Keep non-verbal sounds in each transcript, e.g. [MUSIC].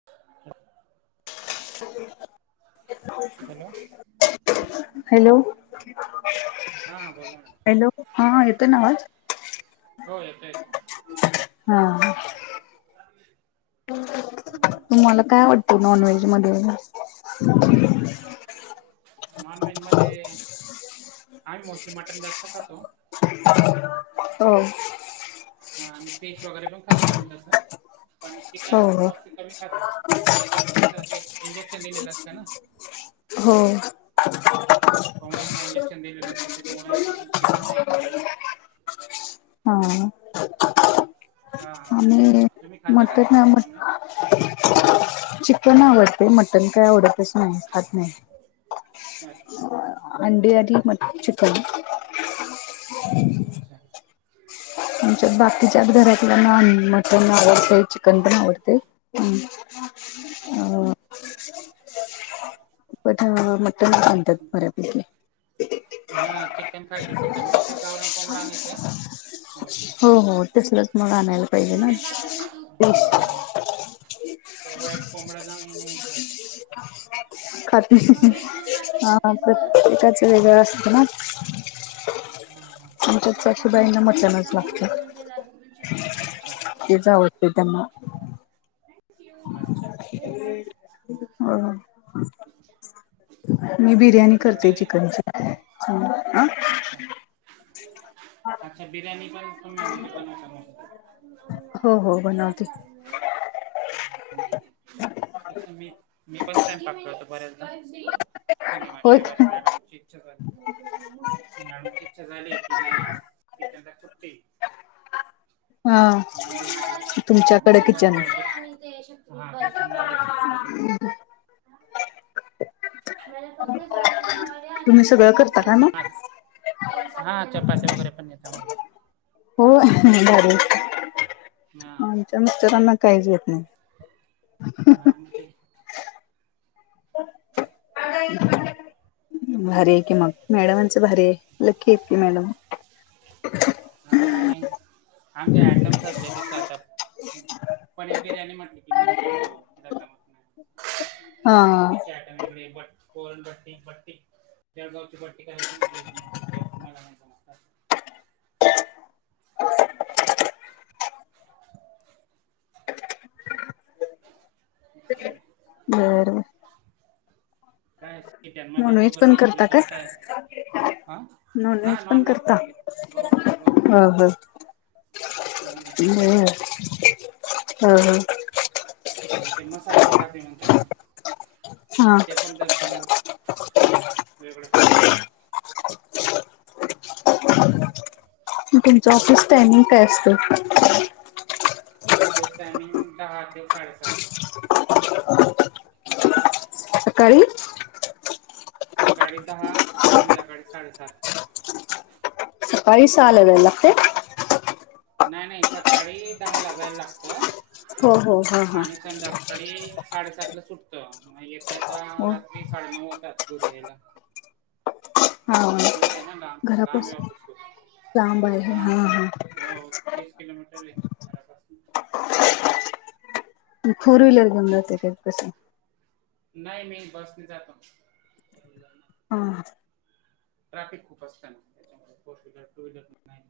[UNINTELLIGIBLE] Hello [UNINTELLIGIBLE] hello हा बोला ना [INAUDIBLE] हॅलो हा येतोय ना आवाज हो येत [INAUDIBLE] हा ह [UNINTELLIGIBLE] तुम्हाला काय आवडत नॉन व्हेज मध्ये नॉन व्हेज मध्ये आम्ही मोस्टली मटन जास्त खातो [UNINTELLIGIBLE] हो हा आणि फिश वगैरे पण खातो आम्ही तसं पण चिकन हो मोस्टली कमी खातो कारण चिकनच कस ते इंजेक्शन दिलेलं असतं ना हो कोंबड्यांना इंजेक्शन दिलेलं असतं त्याच्यामुळे मी चिकन नाही खात तेवढं, हा हा हा. आणि तुम्ही खाता का मटना नॉनव्हेज मध्ये चिकन आवडते मटन काय आवडतच नाही खात नाही अच्छा अंडी आणि चिकन अच्छा आमच्या बाकीच्या घरातल्या नॉन [INAUDIBLE] मटन आवडते चिकन पण आवडते ह पठ [UNINTELLIGIBLE] मटन मग आन ते म्हणतात परतलेले [INAUDIBLE] हा चिकन खायच सध्या [INAUDIBLE] मग ते गावरण कोंबडा आणायच हो हो तसलच मग आणायला [UNINTELLIGIBLE] पाहिजे ना मम्मी बाकी सगळे तूप फिश खिर कर ते एक कोंबडा [UNINTELLIGIBLE] नाही नाही खायचा खात्री [UNINTELLIGIBLE] हा खिस ग. प्रत्येकाच वेगळं असत ना [UNINTELLIGIBLE] आमच्यात हे कस सासूबाईंना शोध मटणच लागतं. तो म्हण जागू कर शकतो म [UNINTELLIGIBLE] तेच आवडते त्यांना सी यु अच्छा हो मी तुमचे बिर्याणी करते सगळे चिकनची अच्छा अच्छा बिर्याणी पण तुम्ही म्हणजे बनवता म्हणे [UNINTELLIGIBLE] हो हो किती वेळ बनवते. झाले [UNINTELLIGIBLE] जस मी. मी पण स्वयंपाक करतो बऱ्याचदा. शनिवारी - होय रवीवारी का? मॅडमची इच्छा झाली, मॅडमची इच्छा झाली की नाही आज कीचनला सुट्टी. हा. मला फक्त तुमच्याकडे साबुदाणा किचन वडे आणि ते [UNINTELLIGIBLE] मला फक्त साबुदाना वडे तुम्ही न सगळं चटणी करता का बस. मग? तीन सव्वा तीन, हा चपाती वगैरे पण येत मला. हो भारीय की, हा आमच्या मिस्टरांना काहीच येत नाही. हा आणि ते [UNINTELLIGIBLE] भारी आहे की मग मॅडमांचं भारी आहे. लकी आहेत की मॅडम. हा आणि आमचे आटम चालले ते सात आठ. पनीर बिर्याणी म्हटली की मीच करतो. तीला जमत नाही. हा. [UNINTELLIGIBLE] भट्टी बट्टी जळगावची भट्टी करायची म्हटलीसना तिच करते मला नाही जमत. [INAUDIBLE] [INAUDIBLE] बर बर [UNINTELLIGIBLE] काय अस की जन्म [UNINTELLIGIBLE] की नॉनव्हेज पण नोकरी करता काय? करताय. आ. हा नॉनव्हेज पण करतोय. हो ओके ओके. ह ह माझ तस काय बर. हा हा. नाही ते मसाल्याची बाटी म्हणता ना? हा ते पण जमत मला. वेगळ्या प्रकारचे. तुमचं ऑफिस टायमिंग काय असतं? ऑफिस टायमिंग दहा ते साडेसात. सकाळी? सकाळी दहा ते संध्याकाळी साडेसात. सकाळी सहा ला जाय लागतय? नाही नाही सकाळी दहा ला जायला लागत. हो हो हा हा. आणि संध्याकाळी - - सकाळी साडेसात ला सुटतं म येता येता हो रात्री साडेनऊ होतात घरी यायला. हा दुर आहे ना लांब, लांब आहे घरापासून ऑफिस खुप हा घरा हो तीस किलोमीटर आहे घरापासन. फोर व्हीलर घेऊन जाताय की कस? नाही नाही बसने जातो. हा ट्राफिक खूप असतं ना त्याच्यामुळे फोर व्हीलर टू व्हीलर नाही.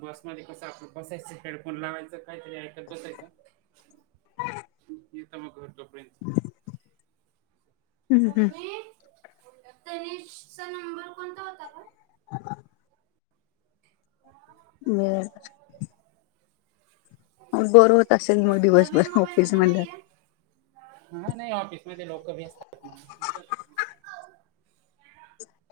बसमध्ये कसं आपलं बसायचं. हेडफोन लावायचं. काहीतरी ऐकत बसायचं. येतं म घर तोपर्यंत. हम्म हम्म मम्मी तनीश चा नंबर कोणता होता ग? [UNINTELLIGIBLE] बर बोर होत असेल मग नवीन दिवसभर मोबाईल ऑफिस मध्ये म्हणल्यावर. नाहीयय? हा नाही ऑफिस मध्ये लोकं बी असतात ना?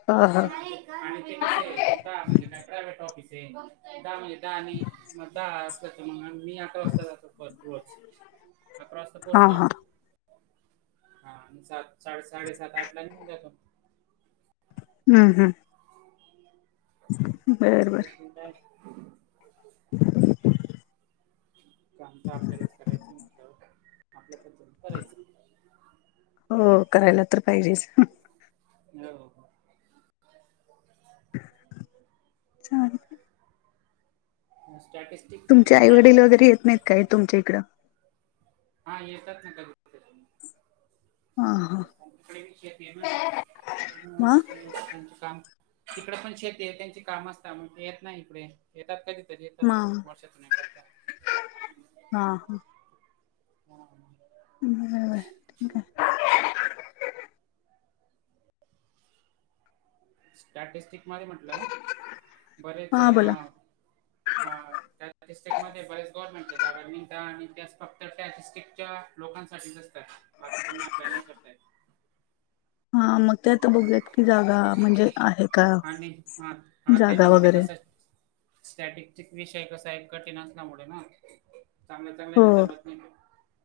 हा हा नाही आणि ते कस आहे का म्हणजे प्रायवेट टॉफिसय दहा म्हणजे दहा नाही. म दहा असत त मग मी अकरा वाजता जातो फर्स्ट रोस्ट अकरा वाजता हा पोहोचतो हा ऑफिसला. हा आणि सात साडे -साडेसात आठ ला निघुन जातो. हम्म हम्म. [INAUDIBLE] ते बर बर काय [UNINTELLIGIBLE] [INAUDIBLE] काम तर आपल्यालाच करायच म्हंटल्यावर काय आपल्याच करायच. हो करायला तर पाहिजेच. हो. चाल स्टॅटि तुमचे आईवडील वगैरे येत नाहीत काय तुमच्या इकडं? हा येतात ना कधी-कधी. हा हा तिकडे ही शेती आहे ना. म ते त्यांच काम. तिकडे पण शेती आहे, त्यांची काम असत त्यामुळं येत नाही इकडे. येतात कधीतरी येतात म वर्षातुन एखादा. हा हा [INAUDIBLE] हम्म. [INAUDIBLE] [UNINTELLIGIBLE] स्टॅटिस्टिक मध्ये म्हटलं बरेच हा बोला हा त्या डिस्ट्रिकटमध्ये बरेच गवर्नमेंटचे जागा आणि त्या [UNINTELLIGIBLE] फक्त त्या स्टॅटिस्टिकच्या. लोकांसाठीच नुसत बाकीच्यांना आप्लाय नाही करता येत. हा मग ते आता बघुयात की जागा म्हणजे आहेत. आणि हा आणि त्याच्यामध्ये कसं स्टॅटिस्टिक विषय कसा हाय कठीण असल्यामुळे ना. हो चांगल्या-चांगल्याना जमत नाही.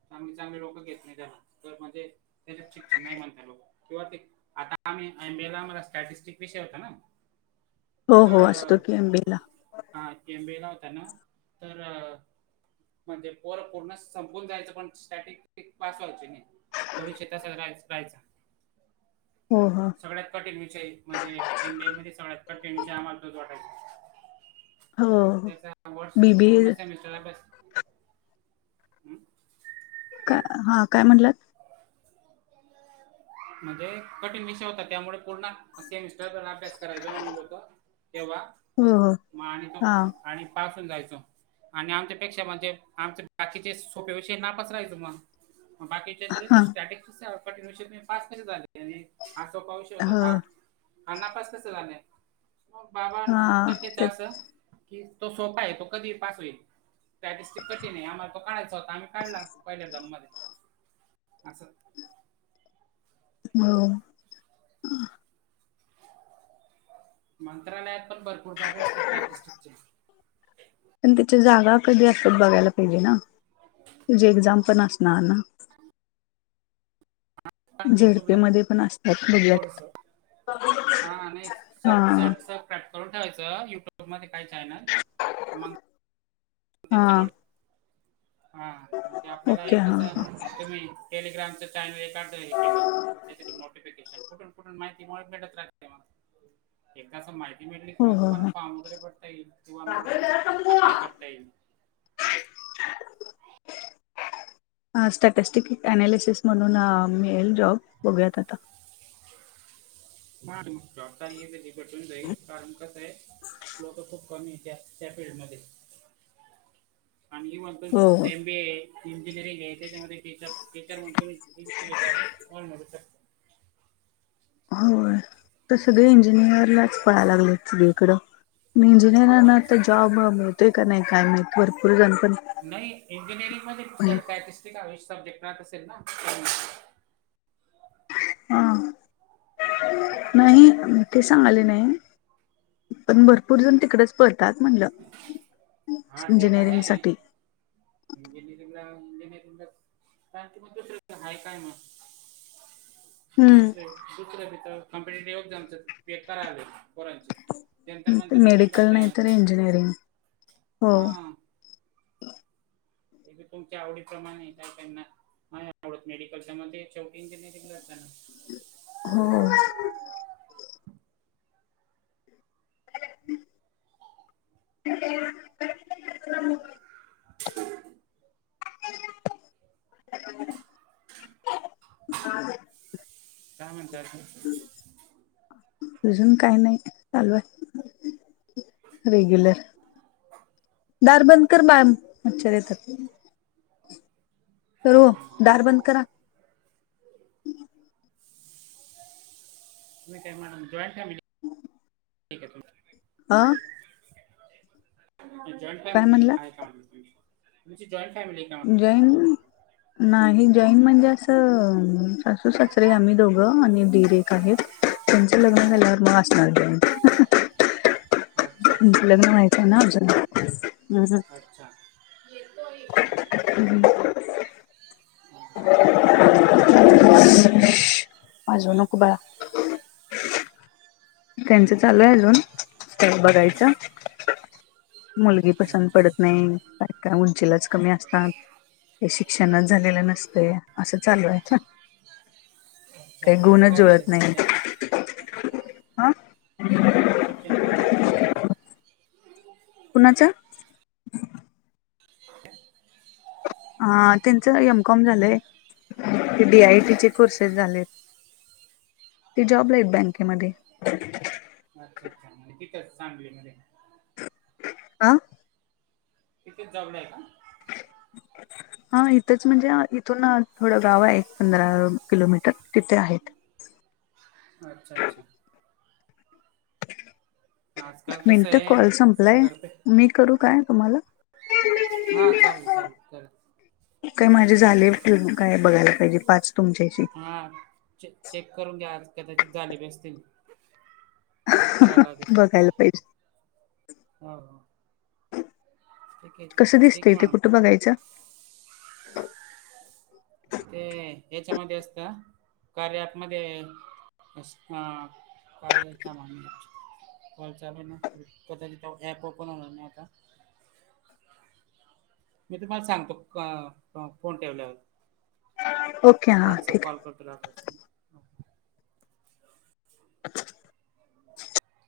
चांगली-चांगली लोकं घेत नाही त्याना तर म्हणजे त्याच्यात शिक्षण नाही म्हणतात लोक किंवा ते आता आम्ही एमबीएला स्टॅटिस्टिक विषय होता ना. हो हो तर असतो की एमबीएला. हा एमबीएला होता ना तर म्हणजे पोर पूर्ण संपून जायचं पण स्टॅटेस्टिक पास व्हायची नाही. तो विषय सगळ्यांच रायचा. हो हो [INAUDIBLE] सगळ्यात कठीण विषय म्हणजे एमबीए मध्ये सगळ्यात कठीण विषय आम्हाला तोच वाटायचा. हो हो त्याचा वर्ष बी बी पूर्ण ए सेमिस् सिलाबस [INAUDIBLE] का हा काय म्हणाला? म्हणजे कठीण विषय होता त्यामुळे पूर्ण सेमिस्टर अभ्यास करायचो ना मी लोक तेव्हा हो हो मग आणि तो हा आणि पास होऊन जायचो. आणि आमच्यापेक्षा म्हणजे आमचे बाकीचे सोपे विषय नापास राहायच मग. म बाकीच्याच हा कस स्टॅटिक्स कठीण विषय पास कशे झालेत हेनी आ सोपा विषय [UNINTELLIGIBLE] हो हा नापास कस झालंय मग बाबा हा उत्तर देत ते अस कि तो सोपा आहे तो कधीही पास होईल. स्टॅटिक्सच कनी आम्हाला तो काढायचं होता आम्ही काढला पहिल्या एक्झाम मधेच असं. हम्म. मंत्रालयात पण भरपूर जागा असतात स्टॅटिक्सचे. पण तिच्या जागा कधी असतात बघायला पाहिजे ना त्याचे एक्झाम पण असणार ना. [UNINTELLIGIBLE] झेडपी मध्ये पण अस थोडंसं आणि हा सट सट सट करून ठेवायच युट्यूब मध्ये काय चॅनल, मग हा हा मग ते आपल्याला ओके हां त्याचा हां तुम टेलिग्राम चे चॅनल काढल हे केलं त्या नोटिफिकेशन कुठून कुठून माहिती भेटत राहते मग एकदा अस माहिती मिळली की हो मग हो तुम्हाला फॉर्म वगैरे भरता येईल किंवा मग अप्लाय करता येईल. ह स्टॅटिस्टिक अनालिसिस म्हणून मिळेल जॉब बघूयात आता बार जॉडता हेली भटून जाईल कारण कसं आहे लोक खूप कमी आहे त्या त्या फील्डमध्ये आणि मी म्हणतो हो हो तसं एमबीए इंजिनिअरिंग आहे त्याच्यामध्ये टीचर टीचर म्हणतो मी जॉब होय तर सगळे इंजिनियरलाच पळाय लागलेत सगळीकडं मी इंजिनिअर ना तर जॉब होते कर नाही काय मात भरपूर जण पण नाही इंजिनिअरिंग मध्ये तर सॅटिस्टिक सब्जेक्ट राहत असेल ना हा नाही ते सांगले नाही पण भरपूर जण तिकडच परतात म्हणलं हा ते तर इंजिनिअरिंग आहे. साठी. इंजिनिअरिंगला इंजिनिअरिंगला कार मग आहे काय मग हम्म. सूत्र तर कम्पिटट एगजाम करायले बेकार आले पोरांचे जंतर मंतरला बघताय ना हं हा हे तुमच्या आवडीप्रमाणे काही त्यांना नाही आवडत मेडिकलच्या मध्ये इंजिनिअरिंगला जाणार होा ह दहा मिनिटांनी अजून काही नाही चालूय रेग्युलर, दार बंद कर बाळ मच्छर येतात ओ दार बंद करा जॉईन फॅमिली हम् ठीक आहे हा तुमची जॉईंट काय फॅमिली म्हणला? आहे का? जॉईट फॅमिली आहे का म्हटलं जैन नाही जॉईन म्हणजे असं सासू सासरे आम्ही दोघं आणि दीरे एक आहेत त्यांचं लग्न झाल्यावर मग असणार की अच्छा अच्छा त्याच हां लग्न व्हायचं हां आहे ना अजुन अच्छा हां. हम् ते का वाजवू नको बाळा. त्यांचं चालू आहे अजून [UNINTELLIGIBLE] बघायचं. मुलगी पसंत अच्छा पडत नाही काय काय उंचीलाच कमी असतात. हे शिक्षणचं हां झालेलं नसतयं असं चालू आहे. अच्छा, काही त्यांचं गुणच काय झालं शिक्षण? [UNINTELLIGIBLE] हा शिक्षण शिक्षण काय झालं त्यांचं? कुणाचं? [UNINTELLIGIBLE] अ त्यांचं एम कॉम झालंय ते डी आय टी चे कोर्सेस झालेत. ते अच्छा जॉबला आहेत बँकेमध्ये. अच्छा अच्छा म्हणजे तिथंच सांगलीमध्ये. आ तिथेच जवल आहे का? हा इथंच म्हणजे इथून थोडं गाव आहे एक पंधरा किलोमीटर तिथे आहेत. अच्छा अच्छा. आजकाल कसं मिनटं आहे कॉल संपलाय, सुंदर पे मी करू काय तुम्हाला? हा चालेल चालेल चालेल. काय माझे झाले काय बघायला पाहिजे पाच तुमच्याशी. हा चे चेक करून घ्या आज कदाचित झाले बी असतील. चेक करायला बघायला पाहिजे. ह हा. कसं ठीक आहे दिसतंय तेे मॅडम कुठं बघायचं? ते ह्याच्यामध्ये असतं कार्या ॲपमध्ये काय [UNINTELLIGIBLE] कॉल चालू आहे ना कदाचित ॲप ओपन होणार नाही आता. मी तुम्हाला सांगतो क फोन ठेवल्यावर हो. व्हॉट्सअप कॉल करतो लागल्यास. [INAUDIBLE]